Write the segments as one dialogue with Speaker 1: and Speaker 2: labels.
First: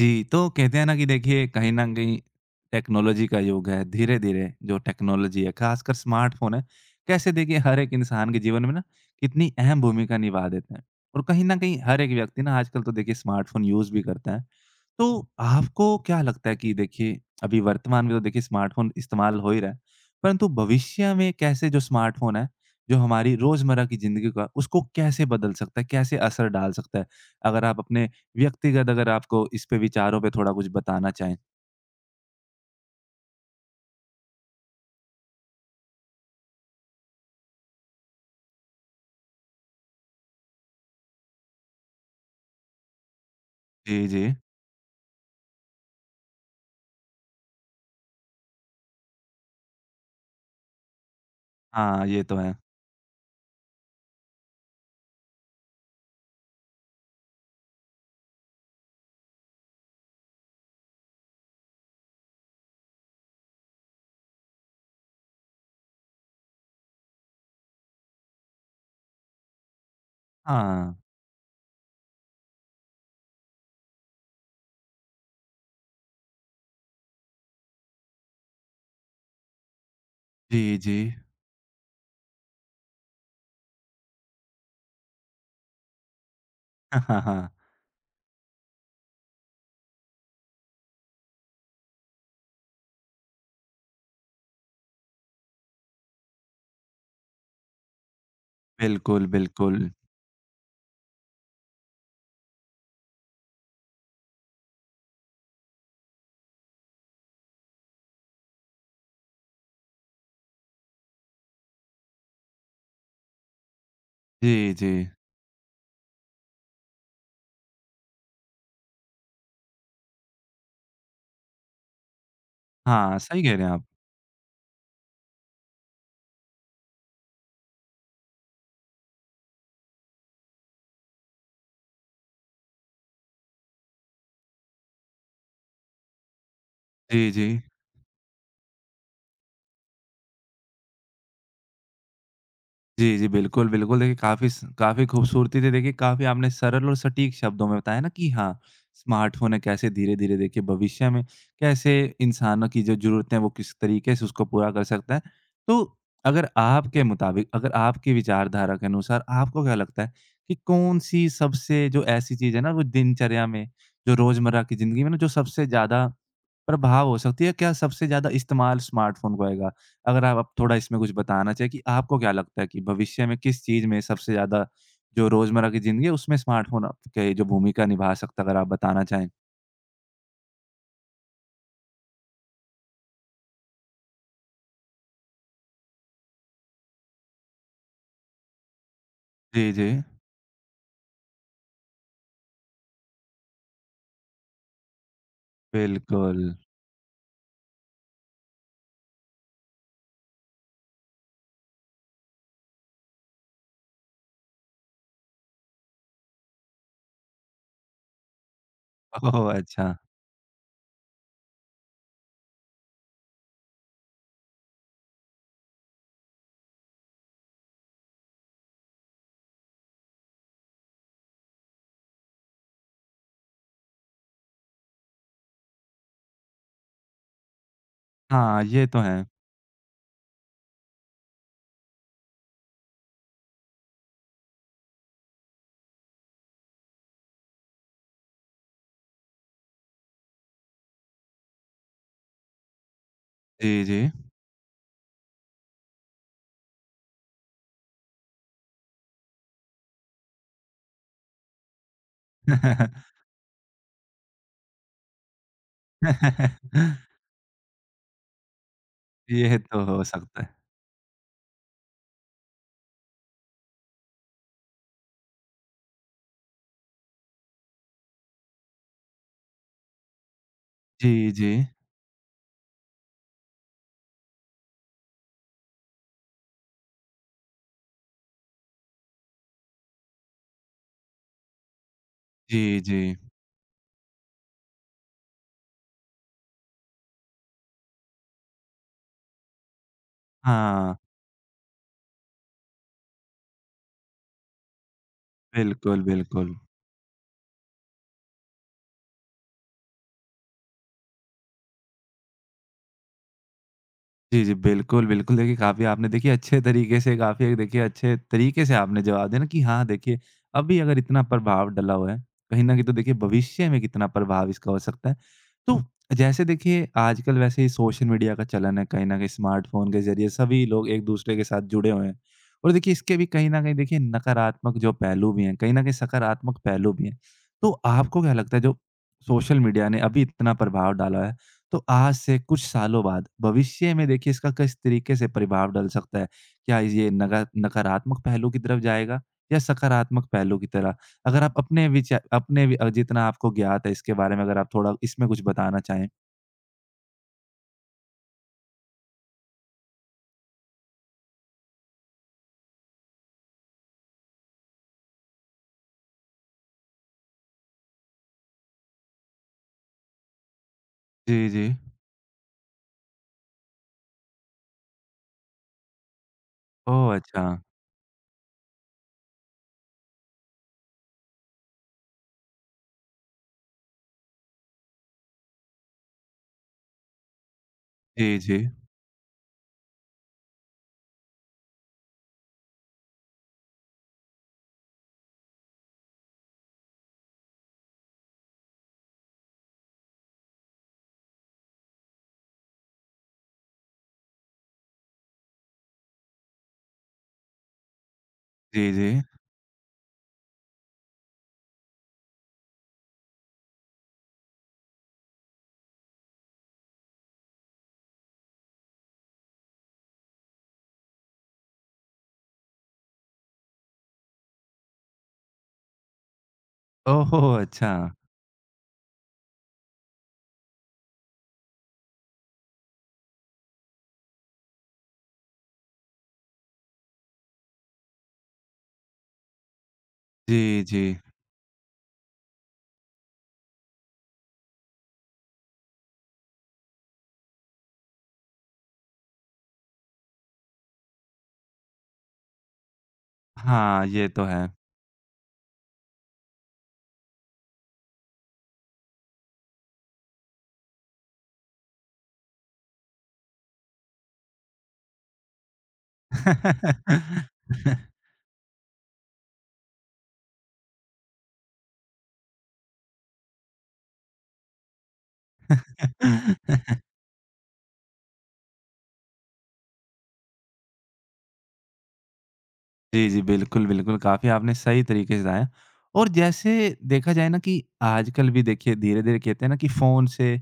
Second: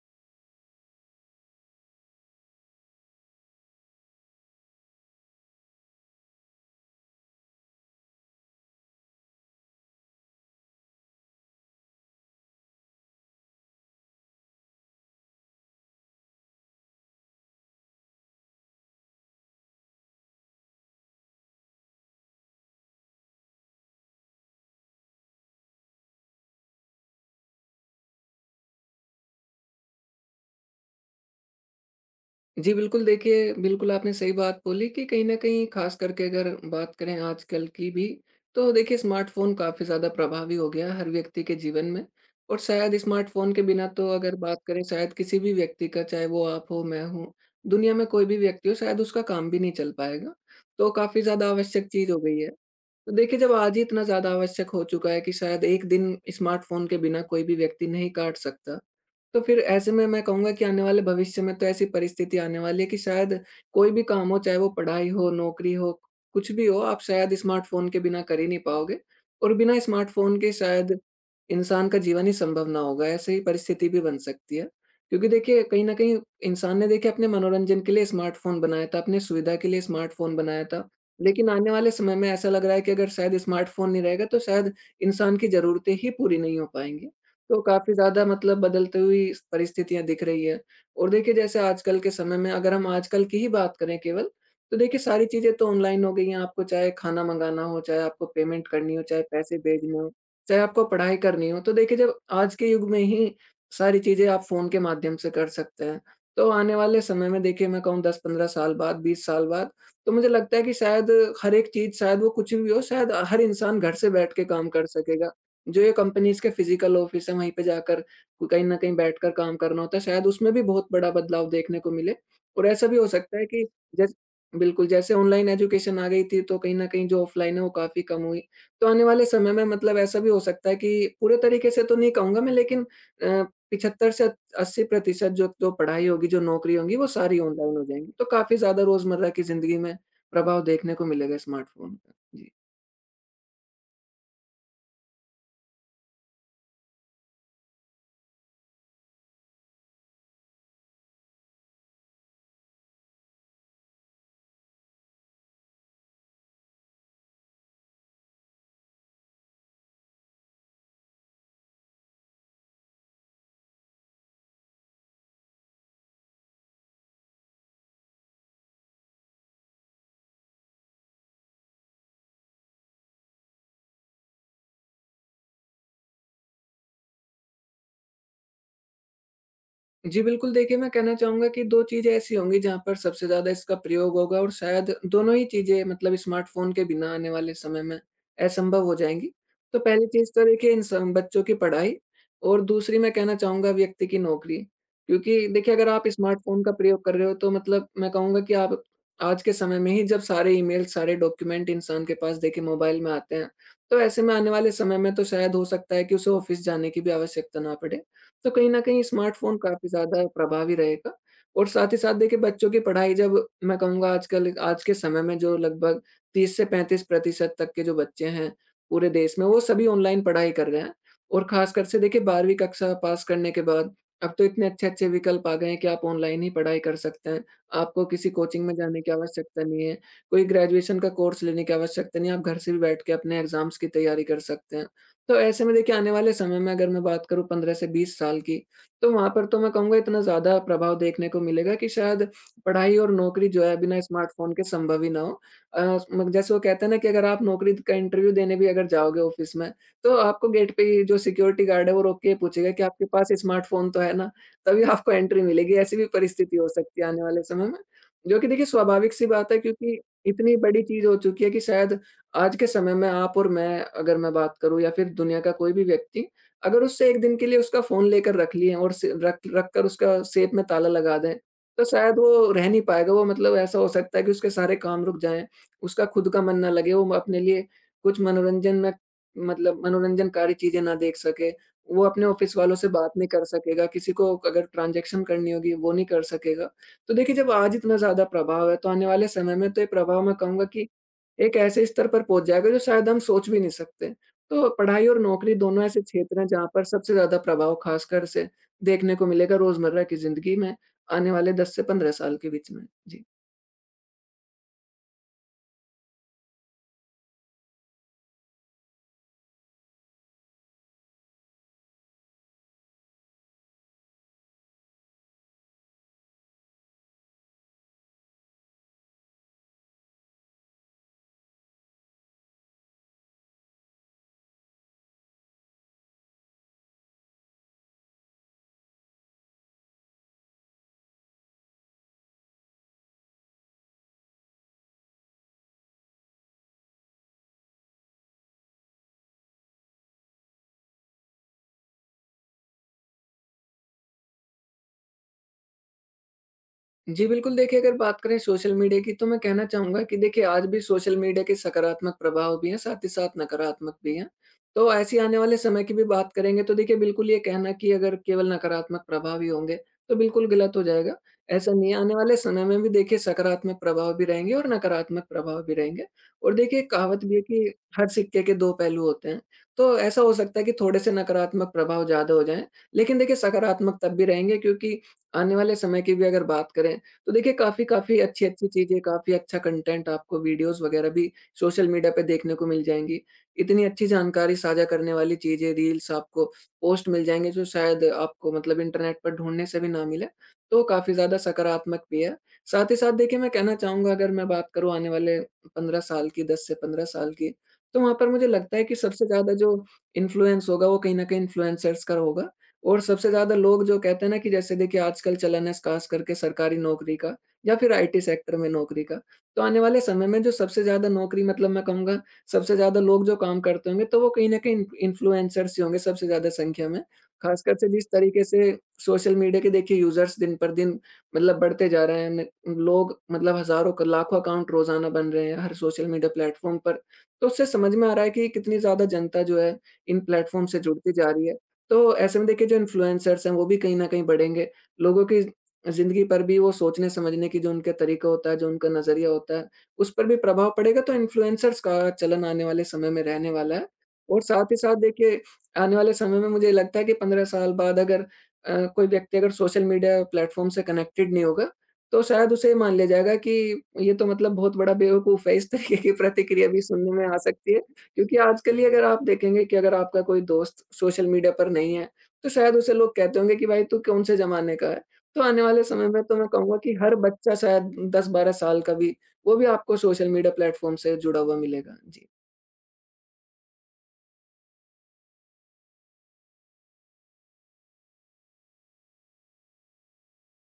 Speaker 1: जी, तो कहते हैं ना कि देखिए कहीं न कहीं टेक्नोलॉजी का युग है। धीरे-धीरे जो टेक्नोलॉजी है ख़ासकर स्मार्टफ़ोन है, कैसे देखिए हर एक इंसान के जीवन में ना कितनी अहम भूमिका निभा देते हैं। और कहीं न कहीं हर एक व्यक्ति ना आजकल तो देखिए स्मार्टफ़ोन यूज़ भी करता है। तो आपको क्या लगता है कि देखिए अभी वर्तमान में तो देखिए स्मार्टफ़ोन इस्तेमाल हो ही रहा है। परंतु भविष्य में कैसे जो स्मार्टफ़ोन है, जो हमारी रोज़मर्रा की ज़िंदगी का उसको कैसे बदल सकता है? कैसे असर डाल सकता है? अगर आप अपने व्यक्तिगत अगर आपको इस पे विचारों पे थोड़ा कुछ बताना चाहें?
Speaker 2: जी, बिल्कुल देखिए, बिल्कुल आपने सही बात बोली कि कहीं न कहीं ख़ास करके अगर बात करें आजकल की भी, तो देखिए स्मार्टफ़ोन काफ़ी ज़्यादा प्रभावी हो गया है हर व्यक्ति के जीवन में और शायद स्मार्टफ़ोन के बिना
Speaker 1: जी,
Speaker 2: तो
Speaker 1: जी।
Speaker 2: अगर बात करें शायद किसी भी व्यक्ति का, चाहे वो आप हो, मैं हूँ, दुनिया में कोई भी व्यक्ति हो, शायद उसका काम भी नहीं चल पाएगा। तो काफ़ी ज़्यादा आवश्यक
Speaker 1: हाँ,
Speaker 2: चीज़ हो
Speaker 1: ये तो
Speaker 2: गई है।
Speaker 1: है।
Speaker 2: तो देखिए, जब आज ही इतना ज़्यादा आवश्यक हो चुका है कि शायद 1 दिन स्मार्टफ़ोन के बिना कोई भी व्यक्ति नहीं काट सकता, तो फिर ऐसे में मैं कहूँगा कि आने वाले भविष्य में तो ऐसी परिस्थिति आने वाली है कि शायद कोई भी काम हो, चाहे वो पढ़ाई हो, नौकरी हो, कुछ भी हो, आप शायद स्मार्टफ़ोन के बिना कर ही नहीं पाओगे और बिना स्मार्टफ़ोन के
Speaker 1: हाँ।
Speaker 2: शायद इंसान का जीवन ही संभव ना होगा, ऐसे ही परिस्थिति भी बन सकती है। क्योंकि देखिए, कहीं न कहीं इंसान ने देखिए अपने मनोरंजन के लिए स्मार्टफ़ोन बनाया था, अपने सुविधा के लिए स्मार्टफ़ोन बनाया
Speaker 1: जी,
Speaker 2: था।
Speaker 1: जी।
Speaker 2: लेकिन आने वाले समय में ऐसा लग रहा है कि अगर शायद स्मार्टफ़ोन नहीं रहेगा, तो शायद इंसान की ज़रूरतें ही पूरी नहीं हो
Speaker 1: हाँ,
Speaker 2: पाएँगी।
Speaker 1: हाँ, हाँ।
Speaker 2: तो काफ़ी ज़्यादा मतलब बदलती हुई परिस्थितियाँ दिख रही है। और देखिए जैसे आजकल के समय में अगर हम आजकल की ही बात करें केवल, तो देखिए सारी चीज़ें तो ऑनलाइन हो गई हैं। आपको चाहे खाना मँगाना हो, चाहे आपको पेमेंट करनी हो, चाहे
Speaker 1: बिल्कुल,
Speaker 2: पैसे
Speaker 1: बिल्कुल।
Speaker 2: भेजने हो, चाहे आपको पढ़ाई करनी हो। तो देखिए जब आज के युग में ही सारी चीज़ें आप फ़ोन के माध्यम से कर सकते हैं। तो आने वाले समय में देखिए मैं कहूँ 10-15 साल बाद, 20 साल बाद, तो मुझे लगता है कि शायद हर एक चीज़ शायद वो कुछ भी हो, शायद हर इंसान घर से बैठ के काम
Speaker 1: जी,
Speaker 2: कर
Speaker 1: जी।
Speaker 2: सकेगा। जो ये कंपनीज़ के फिज़िकल ऑफ़िस हैं, वहीं पे जाकर कहीं न कहीं बैठकर काम करना होता है, शायद उसमें भी बहुत बड़ा बदलाव देखने को मिले। और ऐसा भी हो
Speaker 1: हाँ,
Speaker 2: सकता
Speaker 1: सही
Speaker 2: है
Speaker 1: कह रहे
Speaker 2: कि
Speaker 1: हैं आप।
Speaker 2: जैस बिल्कुल, जैसे ऑनलाइन एजुकेशन आ गई थी, तो कहीं न कहीं जो ऑफ़लाइन है, वो काफ़ी कम हुई। तो आने वाले समय में मतलब ऐसा भी हो सकता है कि पूरे तरीके से तो नहीं कहूँगा मैं, लेकिन अ, 75 से 80% जो जो पढ़ाई होगी, जो नौकरी होंगी, वो
Speaker 1: जी,
Speaker 2: सारी
Speaker 1: जी।
Speaker 2: ऑनलाइन हो जाएँगी। तो काफ़ी ज़्यादा रोज़मर्रा की ज़िंदगी में प्रभाव देखने को मिलेगा स्मार्टफ़ोन का। जी।
Speaker 1: जी, जी। बिल्कुल, बिल्कुल। देखिए काफ़ी खूबसूरती से देखिए काफ़ी आपने सरल और सटीक शब्दों में बताया ना कि हाँ, स्मार्टफ़ोन है कैसे धीरे-धीरे देखिए भविष्य में कैसे इंसानों की जो ज़रूरतें हैं वो किस तरीके से उसको पूरा कर सकता है। तो अगर आपके मुताबिक अगर आपकी विचारधारा के अनुसार आपको क्या लगता है कि कौन-सी सबसे जो ऐसी चीज़ है ना वो दिनचर्या में जो रोज़मर्रा की ज़िंदगी में ना जो सबसे ज़्यादा प्रभाव हो सकती है? क्या सबसे ज़्यादा इस्तेमाल स्मार्टफ़ोन को आएगा? अगर आप थोड़ा इसमें कुछ बताना चाहें कि आपको क्या लगता है कि भविष्य में किस चीज़ में सबसे ज़्यादा जो रोज़मर्रा की ज़िंदगी है उसमें स्मार्टफ़ोन आप के जो भूमिका निभा सकता है अगर आप बताना चाहें?
Speaker 2: जी, बिल्कुल देखिए, मैं कहना चाहूँगा कि 2 चीज़ें ऐसी होंगी जहाँ पर सबसे ज़्यादा इसका प्रयोग होगा और शायद दोनों ही चीज़ें मतलब स्मार्टफ़ोन के बिना आने वाले समय में असंभव हो जाएँगी।
Speaker 1: जी,
Speaker 2: तो
Speaker 1: जी।
Speaker 2: पहली चीज़ तो देखिए इन सब बच्चों की पढ़ाई और दूसरी मैं कहना चाहूँगा व्यक्ति की नौकरी। क्योंकि देखिए अगर आप
Speaker 1: बिल्कुल।
Speaker 2: स्मार्टफ़ोन का प्रयोग कर रहे हो, तो मतलब मैं कहूँगा कि आप आज के समय में ही जब सारे ईमेल, सारे डॉक्यूमेंट इंसान के पास देखिए मोबाइल में आते हैं, तो ऐसे में आने वाले समय में तो शायद हो सकता है कि उसे ऑफ़िस जाने की भी आवश्यकता ना पड़े। तो कहीं न कहीं
Speaker 1: ओह!
Speaker 2: स्मार्टफ़ोन काफ़ी
Speaker 1: अच्छा।
Speaker 2: ज़्यादा प्रभावी रहेगा। और साथ ही साथ देखिए बच्चों की पढ़ाई, जब मैं कहूँगा आजकल आज के समय में जो लगभग 30 से 35% तक के जो बच्चे हैं पूरे देश में, वो सभी ऑनलाइन पढ़ाई कर रहे हैं। और ख़ासकर से देखिए 12वीं कक्षा पास करने के बाद अब तो इतने अच्छे-अच्छे विकल्प आ गए हैं कि आप ऑनलाइन ही पढ़ाई कर सकते हैं। आपको किसी
Speaker 1: हाँ,
Speaker 2: कोचिंग में
Speaker 1: ये तो
Speaker 2: जाने की
Speaker 1: है।
Speaker 2: आवश्यकता नहीं है, कोई ग्रेजुएशन का कोर्स लेने की आवश्यकता नहीं है, आप घर से भी बैठ के अपने एग्ज़ाम्स की तैयारी कर सकते हैं। तो ऐसे में देखिए आने वाले समय में अगर मैं बात करूँ 15 से 20 साल की, तो वहाँ पर तो मैं कहूँगा इतना ज़्यादा प्रभाव देखने को मिलेगा कि शायद पढ़ाई और नौकरी जो है
Speaker 1: जी, जी।
Speaker 2: बिना स्मार्टफ़ोन के संभव ही ना हो। अ, म जैसे वो कहते हैं ना कि अगर आप नौकरी का इंटरव्यू देने भी अगर जाओगे ऑफ़िस में, तो आपको गेट पे ही जो सिक्योरिटी गार्ड है वो रोक के ये पूछेगा कि आपके पास स्मार्टफ़ोन तो है ना? तभी आपको एंट्री मिलेगी, ऐसी भी परिस्थिति हो सकती है आने वाले समय में। जो कि देखिए स्वाभाविक-सी बात
Speaker 1: ये
Speaker 2: है,
Speaker 1: तो
Speaker 2: क्योंकि
Speaker 1: हो सकता है।
Speaker 2: इतनी बड़ी चीज़ हो चुकी है कि शायद आज के समय में आप और मैं, अगर मैं बात करूँ या फिर दुनिया का कोई भी व्यक्ति, अगर उससे 1 दिन के लिए उसका फ़ोन लेकर रख लिए और से रख रख कर उसका सेफ में ताला लगा
Speaker 1: जी,
Speaker 2: दें,
Speaker 1: जी।
Speaker 2: तो शायद वो रह नहीं पाएगा। वो मतलब ऐसा हो सकता है कि उसके सारे काम रुक जाएँ, उसका खुद का मन ना लगे, वो अपने लिए कुछ मनोरंजन में मतलब मनोरंजनकारी चीज़ें ना देख सके। वो अपने ऑफ़िस वालों
Speaker 1: जी,
Speaker 2: से बात
Speaker 1: जी।
Speaker 2: नहीं कर सकेगा, किसी को अगर ट्रांज़ैक्शन करनी होगी, वो नहीं कर सकेगा। तो देखिए, जब आज इतना ज़्यादा प्रभाव है, तो आने वाले समय में तो ये प्रभाव मैं कहूँगा कि
Speaker 1: हाँ,
Speaker 2: एक ऐसे स्तर पर पहुँच जाएगा जो शायद हम सोच भी नहीं सकते। तो पढ़ाई और नौकरी दोनों
Speaker 1: बिल्कुल,
Speaker 2: ऐसे क्षेत्र हैं
Speaker 1: बिल्कुल।
Speaker 2: जहाँ पर सबसे ज़्यादा प्रभाव ख़ासकर से देखने को मिलेगा रोज़मर्रा की ज़िंदगी में आने वाले 10 से 15 साल के बीच में। जी।
Speaker 1: जी, जी। बिल्कुल, बिल्कुल। देखिए, काफ़ी आपने देखिए अच्छे तरीके से काफ़ी देखिए अच्छे तरीके से आपने जवाब दिया ना कि हाँ, देखिए अभी अगर इतना प्रभाव डला हुआ है, कहीं न कहीं तो देखिए भविष्य में कितना प्रभाव इसका हो सकता है। तो जैसे देखिए आजकल वैसे ही सोशल मीडिया का चलन है, कहीं न कहीं स्मार्टफ़ोन के ज़रिए सभी लोग एक-दूसरे के साथ जुड़े हुए हैं। और देखिए इसके भी कहीं न कहीं देखिए नकारात्मक जो पहलू भी हैं, कहीं न कहीं सकारात्मक पहलू भी हैं। तो आपको क्या लगता है जो सोशल मीडिया ने अभी इतना प्रभाव डाला है तो आज से कुछ सालों बाद भविष्य में देखिए इसका किस तरीके से प्रभाव डल सकता है? क्या ये नगा नकारात्मक पहलू की तरफ जाएगा या सकारात्मक पहलू की तरह? अगर आप अपने विचा अपने वि अ, जितना आपको ज्ञात है इसके बारे में अगर आप थोड़ा इसमें कुछ बताना चाहें?
Speaker 2: जी, बिल्कुल देखिए, अगर बात करें सोशल मीडिया की तो मैं कहना चाहूँगा कि देखिए आज भी सोशल मीडिया के सकारात्मक प्रभाव भी हैं, साथ ही साथ नकारात्मक भी हैं। तो ऐसी आने वाले समय की भी बात करेंगे, तो देखिए बिल्कुल ये कहना कि अगर केवल नकारात्मक प्रभाव ही होंगे, तो बिल्कुल गलत हो जाएगा।
Speaker 1: जी, जी।
Speaker 2: ऐसा नहीं है, आने वाले समय में भी देखिए सकारात्मक प्रभाव भी रहेंगे और नकारात्मक प्रभाव भी रहेंगे। और देखिए
Speaker 1: ओह!
Speaker 2: कहावत भी है
Speaker 1: अच्छा।
Speaker 2: कि हर सिक्के के 2 पहलू होते हैं। तो ऐसा हो सकता है कि थोड़े से नकारात्मक प्रभाव ज़्यादा हो जाएँ, लेकिन देखिए सकारात्मक तब भी रहेंगे, क्योंकि आने वाले समय की भी अगर बात करें, तो देखिए काफ़ी काफ़ी
Speaker 1: जी,
Speaker 2: अच्छी-अच्छी
Speaker 1: जी।
Speaker 2: चीज़ें, काफ़ी अच्छा कंटेंट आपको वीडियोज़ वगैरह भी सोशल मीडिया पे देखने को मिल जाएँगी। इतनी अच्छी जानकारी साझा करने वाली चीज़ें, रील्स आपको पोस्ट मिल जाएँगे जो शायद आपको मतलब इंटरनेट पर ढूँढने से भी ना मिले, तो काफ़ी ज़्यादा सकारात्मक भी है। साथ ही साथ देखिए मैं कहना चाहूँगा, अगर मैं बात करूँ आने वाले 15 साल की, 10 से 15 साल की, तो वहाँ पर मुझे लगता है
Speaker 1: जी,
Speaker 2: कि
Speaker 1: जी।
Speaker 2: सबसे ज़्यादा जो इन्फ्लुएंस होगा वो कहीं न कहीं इन्फ्लुएंसर्स का होगा। और सबसे ज़्यादा लोग जो कहते हैं ना कि जैसे देखिए आजकल चलन है खास करके सरकारी नौकरी का या फिर आईटी सेक्टर में नौकरी का, तो आने वाले समय में जो सबसे ज़्यादा नौकरी मतलब मैं कहूँगा सबसे ज़्यादा लोग जो काम करते होंगे, तो वो कहीं न कहीं इन्फ्लुएंसर्स ही होंगे सबसे ज़्यादा संख्या में।
Speaker 1: ओहो!
Speaker 2: खासकर से
Speaker 1: अच्छा।
Speaker 2: जिस तरीके से सोशल मीडिया के देखिए यूज़र्स दिन पर दिन मतलब बढ़ते जा रहे हैं न, लोग मतलब हज़ारों क लाखों अकाउंट रोज़ाना बन रहे हैं हर सोशल मीडिया प्लेटफ़ॉर्म पर। तो उससे समझ में आ रहा है कि कितनी ज़्यादा जनता जो है इन प्लेटफ़ॉर्म से
Speaker 1: जी, जी।
Speaker 2: जुड़ती जा रही है। तो ऐसे में देखिए जो इन्फ्लुएंसर्स हैं वो भी कहीं न कहीं बढ़ेंगे। लोगों की ज़िंदगी पर भी वो सोचने-समझने की जो उनका तरीका होता है, जो उनका नज़रिया होता है, उस पर भी प्रभाव पड़ेगा। तो इन्फ्लुएंसर्स का चलन आने वाले समय में रहने वाला है।
Speaker 1: हाँ, ये
Speaker 2: और
Speaker 1: तो है।
Speaker 2: साथ ही साथ देखिए आने वाले समय में मुझे लगता है कि 15 साल बाद अगर कोई व्यक्ति अगर सोशल मीडिया प्लेटफ़ॉर्म से कनेक्टेड नहीं होगा, तो शायद उसे ये मान लिया जाएगा कि ये तो मतलब बहुत बड़ा बेवकूफ़ है। इस तरीके की प्रतिक्रिया भी सुनने में आ सकती है। क्योंकि आजकल ही अगर आप देखेंगे कि अगर आपका कोई दोस्त सोशल मीडिया पर नहीं है, तो शायद उसे लोग कहते होंगे कि भाई तू कौन से ज़माने का है। तो आने वाले समय में तो मैं कहूँगा कि हर बच्चा शायद 10-12 साल का भी, वो भी आपको सोशल मीडिया प्लेटफ़ॉर्म से जुड़ा हुआ मिलेगा। जी।
Speaker 1: जी, जी। बिल्कुल, बिल्कुल, काफ़ी आपने सही तरीके से बताया और जैसे देखा जाए ना कि आजकल भी देखिए धीरे-धीरे कहते हैं ना कि फ़ोन से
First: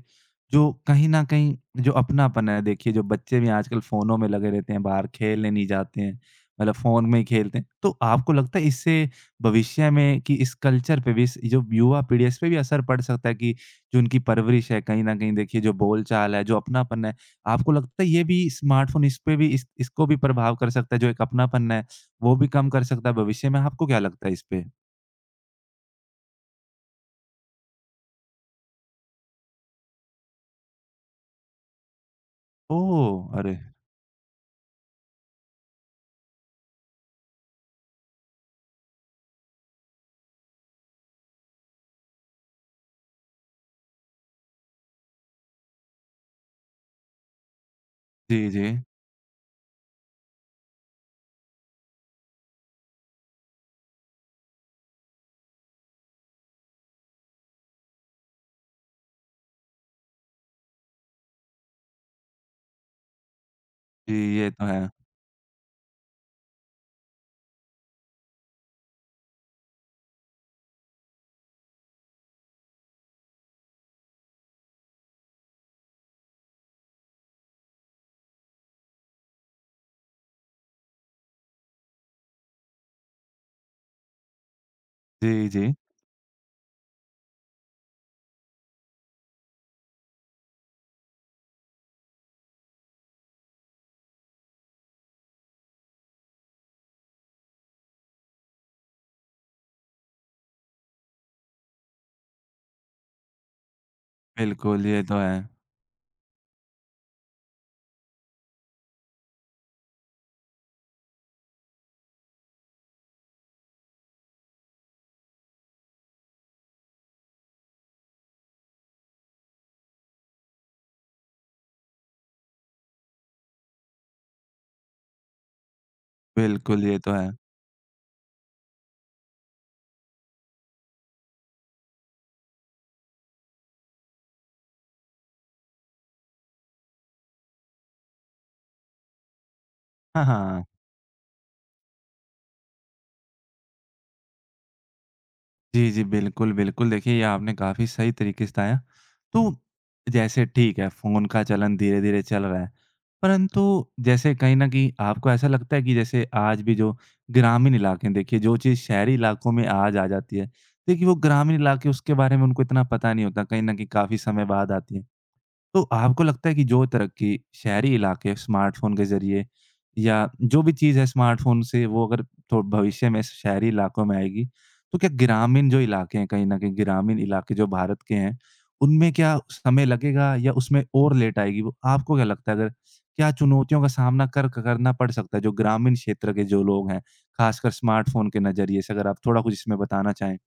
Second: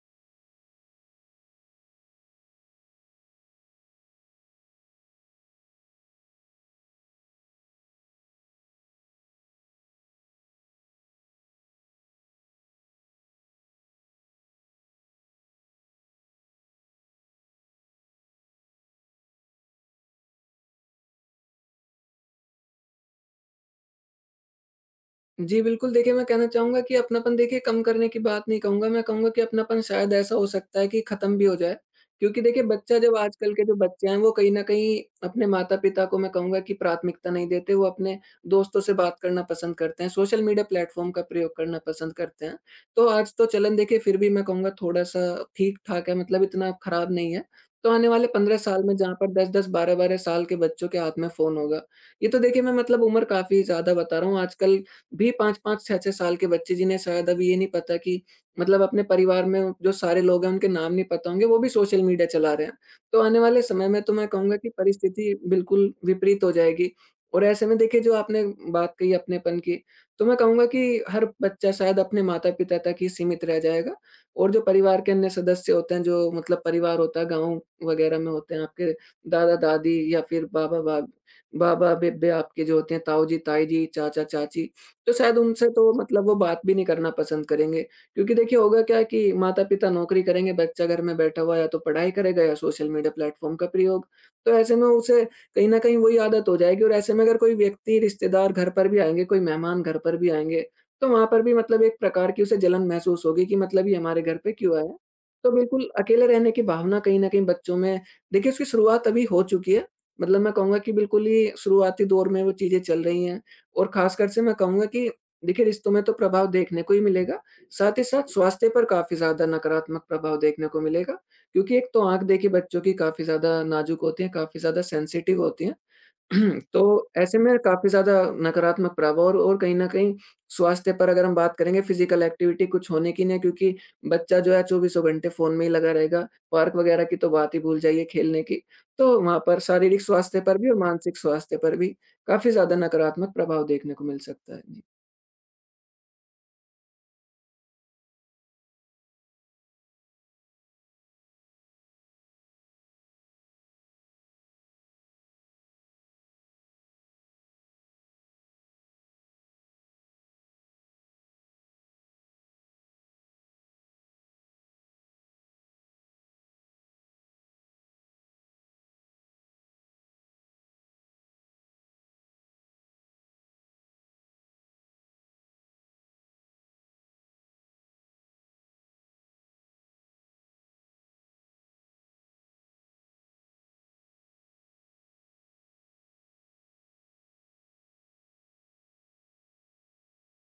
Speaker 1: जो कहीं न कहीं जो अपनापन है देखिए जो बच्चे भी आजकल फ़ोनों में लगे रहते हैं, बाहर खेलने नहीं जाते हैं, मतलब फ़ोन में ही खेलते हैं। तो आपको लगता है इससे भविष्य में कि इस कल्चर पे भी इस जो युवा पीढ़ी है इस पे भी असर पड़ सकता है कि जो उनकी परवरिश है कहीं न कहीं देखिए जो बोलचाल है, जो अपनापन है, आपको लगता है ये भी स्मार्टफ़ोन इस पे भी इस इसको भी प्रभाव कर सकता है जो एक अपनापन है? वो भी कम कर सकता है भविष्य में, आपको क्या लगता है इस पे?
Speaker 2: जी, बिल्कुल देखिए, मैं कहना चाहूँगा कि अपनापन देखिए कम करने की बात नहीं कहूँगा, मैं कहूँगा कि अपनापन शायद ऐसा हो सकता है कि खत्म भी हो जाए। क्योंकि देखिए बच्चा जब,
Speaker 1: ओह! अरे!
Speaker 2: आजकल के जो बच्चे हैं, वो कहीं न कहीं अपने माता-पिता को मैं कहूँगा कि प्राथमिकता नहीं देते, वो अपने दोस्तों से बात करना पसंद करते हैं, सोशल मीडिया प्लेटफ़ॉर्म का प्रयोग करना पसंद करते हैं। तो आज तो चलन देखिए फिर भी मैं कहूँगा थोड़ा-सा ठीक-ठाक है, मतलब इतना खराब नहीं है। तो आने वाले
Speaker 1: जी,
Speaker 2: 15
Speaker 1: जी।
Speaker 2: साल में जहाँ पर 10-10, 12-12 साल के बच्चों के हाथ में फ़ोन होगा, ये तो देखिए मैं मतलब उम्र काफ़ी ज़्यादा बता रहा हूँ, आजकल भी 5-5, 6-6 साल के बच्चे जिन्हें शायद अभी ये नहीं पता कि मतलब अपने परिवार में जो सारे लोग हैं उनके नाम नहीं पता होंगे, वो भी सोशल मीडिया चला रहे हैं। तो आने वाले समय में
Speaker 1: जी,
Speaker 2: तो मैं
Speaker 1: ये
Speaker 2: कहूँगा
Speaker 1: तो
Speaker 2: कि
Speaker 1: है।
Speaker 2: परिस्थिति बिल्कुल विपरीत हो जाएगी और ऐसे में देखिए जो आपने बात कही अपनेपन की, तो मैं कहूँगा कि हर बच्चा शायद अपने माता-पिता तक ही सीमित रह जाएगा और जो परिवार के अन्य सदस्य होते हैं, जो मतलब परिवार होता है गाँव वगैरह में होते हैं, आपके दादा-दादी या फिर बाबा-बा बाबा-बेबे आपके जो होते हैं, ताऊ जी, ताई जी, चाचा-चाची, तो शायद
Speaker 1: जी,
Speaker 2: उनसे
Speaker 1: जी।
Speaker 2: तो मतलब वो बात भी नहीं करना पसंद करेंगे। क्योंकि देखिए होगा क्या कि माता-पिता नौकरी करेंगे, बच्चा घर में बैठा हुआ है या तो पढ़ाई करेगा या सोशल मीडिया प्लेटफ़ॉर्म का प्रयोग। तो ऐसे में उसे कहीं न कहीं वही आदत हो जाएगी और ऐसे में अगर कोई व्यक्ति रिश्तेदार घर पर भी आएँगे, कोई मेहमान घर पर भी आएँगे, तो वहाँ पर भी मतलब एक प्रकार की उसे जलन महसूस होगी कि मतलब ये हमारे घर पे क्यों
Speaker 1: बिल्कुल,
Speaker 2: आया?
Speaker 1: ये तो है।
Speaker 2: तो बिल्कुल अकेले रहने की भावना कहीं न कहीं बच्चों में देखिए उसकी शुरुआत अभी हो चुकी है। मतलब मैं कहूँगा कि बिल्कुल ही शुरुआती दौर में वो चीज़ें चल रही हैं। और खासकर से मैं कहूँगा कि देखिए, रिश्तों में तो प्रभाव देखने को ही मिलेगा, साथ ही साथ स्वास्थ्य पर काफ़ी ज़्यादा नकारात्मक प्रभाव देखने को मिलेगा। क्योंकि एक तो आँख देखिए बच्चों की काफ़ी ज़्यादा नाज़ुक होती है, काफ़ी ज़्यादा सेंसिटिव होती है।
Speaker 1: बिल्कुल,
Speaker 2: तो
Speaker 1: ये तो है।
Speaker 2: ऐसे में काफ़ी ज़्यादा नकारात्मक प्रभाव और कहीं न कहीं स्वास्थ्य पर अगर हम बात करेंगे फ़िज़िकल एक्टिविटी कुछ होने की नहीं है क्योंकि बच्चा जो है चौबीसों घंटे फ़ोन में ही लगा रहेगा। पार्क वग़ैरह की तो बात ही भूल जाइए खेलने की। तो वहाँ पर शारीरिक
Speaker 1: हाँ,
Speaker 2: स्वास्थ्य पर
Speaker 1: हाँ।
Speaker 2: भी और मानसिक स्वास्थ्य पर भी काफ़ी ज़्यादा नकारात्मक प्रभाव देखने को मिल सकता है।
Speaker 1: जी, जी, बिल्कुल, बिल्कुल। देखिए, ये आपने काफ़ी सही तरीके से बताया। तो जैसे ठीक है, फ़ोन का चलन धीरे-धीरे चल रहा है, परंतु जैसे कहीं न कहीं आपको ऐसा लगता है कि जैसे आज भी जो ग्रामीण इलाके हैं, देखिए, जो चीज़ शहरी इलाकों में आज आ जाती है, देखिए, वो ग्रामीण इलाके उसके बारे में उनको इतना पता नहीं होता, कहीं न कहीं काफ़ी समय बाद आती है। तो आपको लगता है कि जो तरक्की शहरी इलाके स्मार्टफ़ोन के ज़रिए या जो भी चीज़ है स्मार्टफ़ोन से वो अगर थो भविष्य में शहरी इलाकों में आएगी, तो क्या ग्रामीण जो इलाके हैं कहीं न कहीं ग्रामीण इलाके जो भारत के हैं, उनमें क्या समय लगेगा या उसमें और लेट आएगी वो? आपको क्या लगता है अगर क्या चुनौतियों का सामना कर करना पड़ सकता है जो ग्रामीण क्षेत्र के जो लोग हैं, ख़ासकर स्मार्टफ़ोन के नज़रिए से? अगर आप थोड़ा कुछ इसमें बताना चाहें।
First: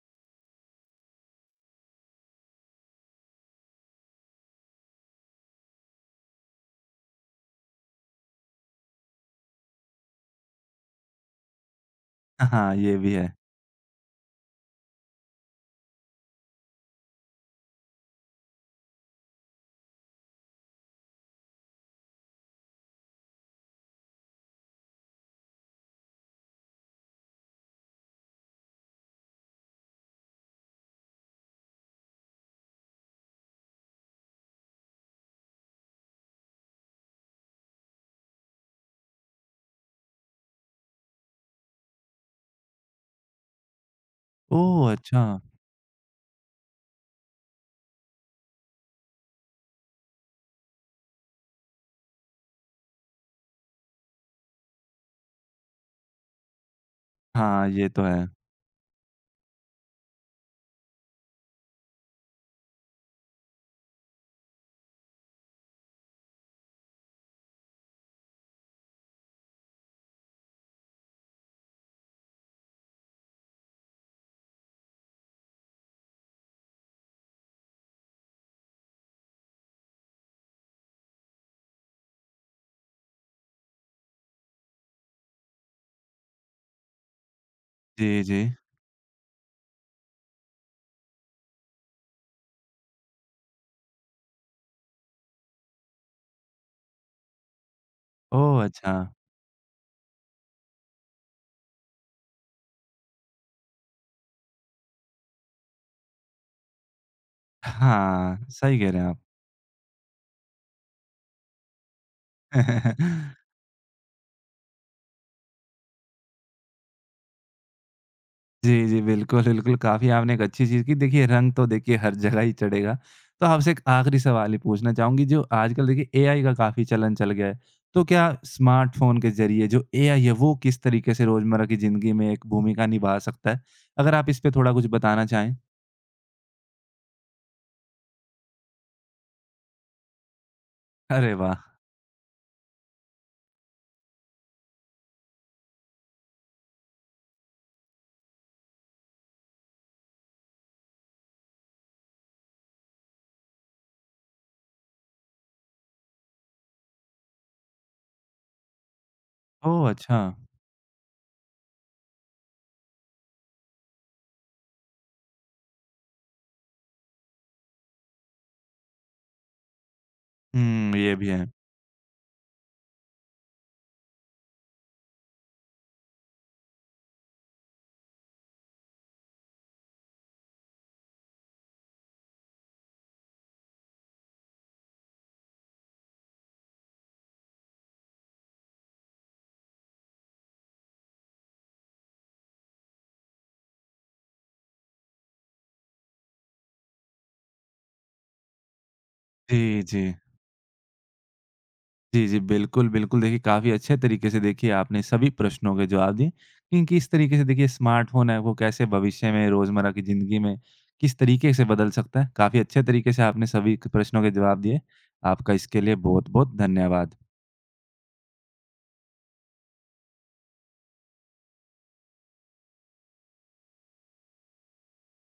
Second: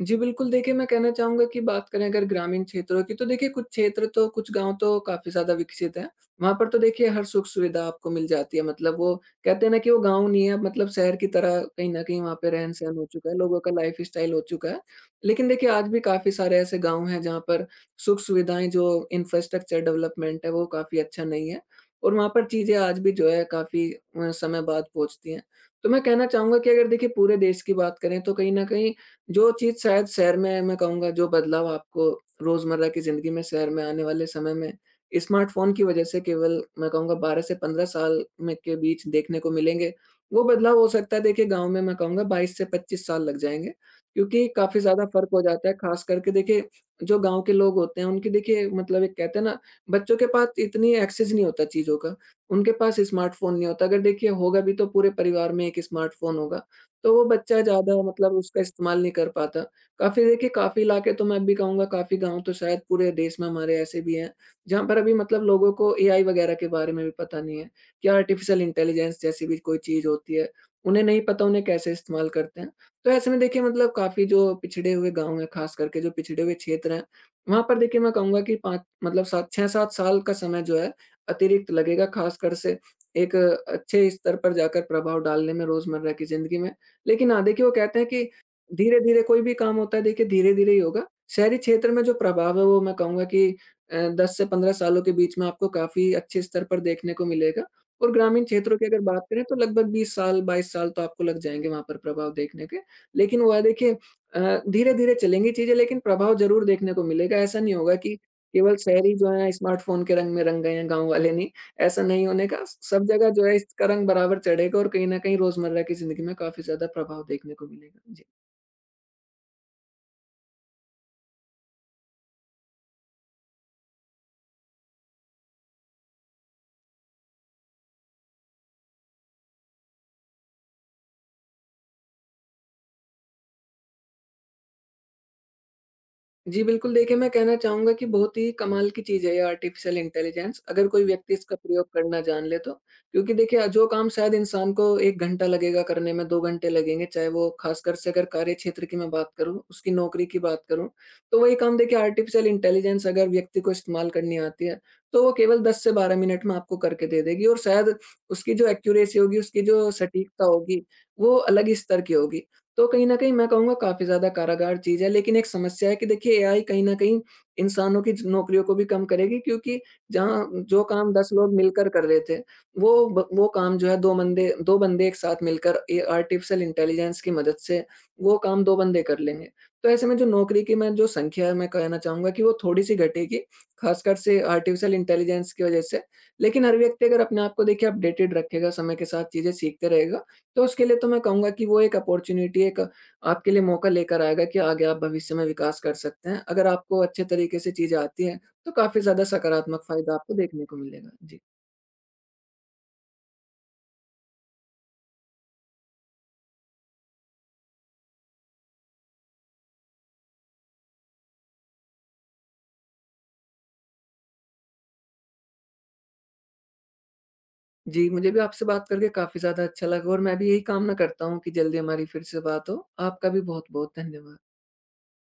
Speaker 2: जी, बिल्कुल देखिए, मैं कहना चाहूँगा कि बात करें अगर ग्रामीण क्षेत्रों की तो देखिए कुछ क्षेत्र तो कुछ गाँव तो काफ़ी ज़्यादा विकसित हैं। वहाँ पर तो देखिए हर सुख-सुविधा आपको मिल जाती है मतलब वो कहते हैं ना कि वो गाँव नहीं है मतलब शहर की तरह कहीं न कहीं वहाँ पे
Speaker 1: हाँ, ये
Speaker 2: रहन-सहन हो
Speaker 1: भी
Speaker 2: चुका
Speaker 1: है।
Speaker 2: है, लोगों का लाइफ़स्टाइल हो चुका है। लेकिन देखिए आज भी काफ़ी सारे ऐसे गाँव हैं जहाँ पर सुख-सुविधाएँ जो इंफ्रास्ट्रक्चर डेवलपमेंट है वो काफ़ी अच्छा नहीं है और वहाँ पर चीज़ें आज भी जो है काफ़ी समय बाद पहुँचती हैं। तो मैं कहना चाहूँगा कि अगर देखिए पूरे देश की बात करें तो कहीं न कहीं जो चीज़ शायद शहर में मैं कहूँगा जो बदलाव आपको रोज़मर्रा की ज़िंदगी में शहर में आने वाले समय में स्मार्टफ़ोन की वजह से केवल मैं कहूँगा 12 से 15 साल में के बीच देखने को मिलेंगे। वो बदलाव हो सकता है देखिए गाँव में मैं कहूँगा 22 से 25 साल लग जाएँगे क्योंकि काफ़ी
Speaker 1: ओह!
Speaker 2: ज़्यादा
Speaker 1: अच्छा।
Speaker 2: फ़र्क हो जाता है ख़ास करके देखिए जो गाँव के लोग होते हैं उनकी देखिए मतलब एक कहते हैं ना बच्चों के पास इतनी एक्सेस नहीं होता चीज़ों का। उनके पास स्मार्टफ़ोन नहीं होता अगर देखिए होगा भी तो पूरे परिवार में एक स्मार्टफ़ोन होगा तो वो बच्चा
Speaker 1: हाँ, ये
Speaker 2: ज़्यादा
Speaker 1: तो है।
Speaker 2: मतलब उसका इस्तेमाल नहीं कर पाता। काफ़ी देखिए काफ़ी इलाके तो मैं भी कहूँगा काफ़ी गाँव तो शायद पूरे देश में हमारे ऐसे भी हैं, जहाँ पर अभी मतलब लोगों को एआई वग़ैरह के बारे में भी पता नहीं है, कि आर्टिफ़िशियल इंटेलिजेंस जैसी भी कोई चीज़ होती है, उन्हें नहीं पता उन्हें कैसे इस्तेमाल करते हैं। तो ऐसे में देखिए मतलब काफ़ी जो पिछड़े हुए गाँव हैं, ख़ास करके जो पिछड़े हुए क्षेत्र हैं, वहाँ पर देखिए मैं कहूँगा कि 5 मतलब 7 6-7 साल का समय जो है, अतिरिक्त लगेगा ख़ासकर से एक अच्छे स्तर पर जाकर प्रभाव डालने में रोज़मर्रा की ज़िंदगी में। लेकिन हाँ, देखिए वो कहते हैं
Speaker 1: जी,
Speaker 2: कि
Speaker 1: जी।
Speaker 2: धीरे-धीरे कोई भी काम होता है देखिए धीरे-धीरे ही होगा। शहरी क्षेत्र में जो प्रभाव है वो मैं कहूँगा कि 10 से 15 सालों के बीच में आपको काफ़ी अच्छे स्तर पर देखने को मिलेगा और ग्रामीण
Speaker 1: ओह!
Speaker 2: क्षेत्रों की
Speaker 1: अच्छा।
Speaker 2: अगर बात करें तो लगभग 20 साल, 22 साल तो आपको लग जाएँगे वहाँ पर प्रभाव देखने के। लेकिन वो है देखिए अ, धीरे-धीरे चलेंगी चीज़ें लेकिन प्रभाव ज़रूर देखने को मिलेगा। ऐसा नहीं होगा कि
Speaker 1: हाँ,
Speaker 2: केवल
Speaker 1: सही कह रहे हैं
Speaker 2: शहरी
Speaker 1: आप।
Speaker 2: जो हैं स्मार्टफ़ोन के रंग में रंग गए हैं, गाँव वाले नहीं। ऐसा नहीं होने का सब जगह जो है इसका रंग बराबर चढ़ेगा और कहीं न कहीं रोज़मर्रा की ज़िंदगी में काफ़ी ज़्यादा प्रभाव देखने को मिलेगा। जी।
Speaker 1: जी, जी, बिल्कुल, बिल्कुल, काफ़ी आपने एक अच्छी चीज़ की। देखिए, रंग तो देखिए हर जगह ही चढ़ेगा। तो आपसे एक आखिरी सवाल ही पूछना चाहूँगी, जो आजकल देखिए एआई का काफ़ी चलन चल गया है। तो क्या स्मार्टफ़ोन के ज़रिए जो एआई है, वो किस तरीके से रोज़मर्रा की ज़िंदगी में एक भूमिका निभा सकता है? अगर आप इस पे थोड़ा कुछ बताना चाहें।
Speaker 2: जी, बिल्कुल देखिए, मैं कहना चाहूँगा कि बहुत ही कमाल की चीज़ है ये आर्टिफ़िशियल इंटेलिजेंस अगर कोई
Speaker 1: अरे
Speaker 2: व्यक्ति
Speaker 1: वाह!
Speaker 2: इसका प्रयोग करना जान ले तो। क्योंकि देखिए जो काम शायद इंसान को 1 घंटा लगेगा करने में 2 घंटे लगेंगे, चाहे वो ख़ासकर से अगर कार्यक्षेत्र की मैं बात करूँ, उसकी नौकरी की बात करूँ, तो वही काम देखिए आर्टिफ़िशियल इंटेलिजेंस अगर व्यक्ति को इस्तेमाल करनी आती है, तो वो केवल 10 से 12 मिनट में आपको करके दे देगी और शायद उसकी जो एक्यूरेसी होगी, उसकी
Speaker 1: ओह!
Speaker 2: जो
Speaker 1: अच्छा।
Speaker 2: सटीकता होगी, वो अलग ही स्तर की होगी। तो कहीं न कहीं मैं कहूँगा काफ़ी ज़्यादा कारागार चीज़ है, लेकिन एक समस्या है कि देखिए एआई कहीं न कहीं इंसानों की ज नौकरियों को भी कम करेगी क्योंकि जहाँ जो
Speaker 1: हुँ,
Speaker 2: काम
Speaker 1: ये भी
Speaker 2: 10
Speaker 1: है।
Speaker 2: लोग मिलकर कर रहे थे, वो काम जो है 2 बंदे 2 बंदे एक साथ मिलकर ए आर्टिफिशियल इंटेलिजेंस की मदद से वो काम 2 बंदे कर लेंगे। तो ऐसे में जो नौकरी की मैं जो संख्या है मैं कहना चाहूँगा कि वो थोड़ी-सी घटेगी, ख़ासकर से आर्टिफिशियल इंटेलिजेंस की वज़ह से। लेकिन हर व्यक्ति अगर अपने आप को देखिए अपडेटेड रखेगा, समय के साथ चीज़ें सीखते रहेगा, तो उसके लिए तो मैं कहूँगा कि वो एक अपॉर्च्युनिटी एक आपके लिए मौका लेकर आएगा कि आगे आप भविष्य में विकास कर सकते हैं। अगर आपको अच्छे तरीके से चीज़ें आती हैं, तो काफ़ी ज़्यादा
Speaker 1: जी,
Speaker 2: सकारात्मक
Speaker 1: जी।
Speaker 2: फ़ायदा आपको देखने को मिलेगा। जी।
Speaker 1: जी, जी। बिल्कुल, बिल्कुल। देखिए, काफ़ी अच्छे तरीके से देखिए आपने सभी प्रश्नों के जवाब दिए कि किस तरीके से देखिए स्मार्टफ़ोन है वो कैसे भविष्य में रोज़मर्रा की ज़िंदगी में किस तरीके से बदल सकता है। काफ़ी अच्छे तरीके से आपने सभी क प्रश्नों के जवाब दिए। आपका इसके लिए बहुत-बहुत धन्यवाद।
Speaker 2: जी, मुझे भी आपसे बात करके काफ़ी ज़्यादा अच्छा लगा और मैं भी यही कामना करता हूँ कि जल्दी हमारी फिर से बात हो। आपका भी बहुत-बहुत धन्यवाद।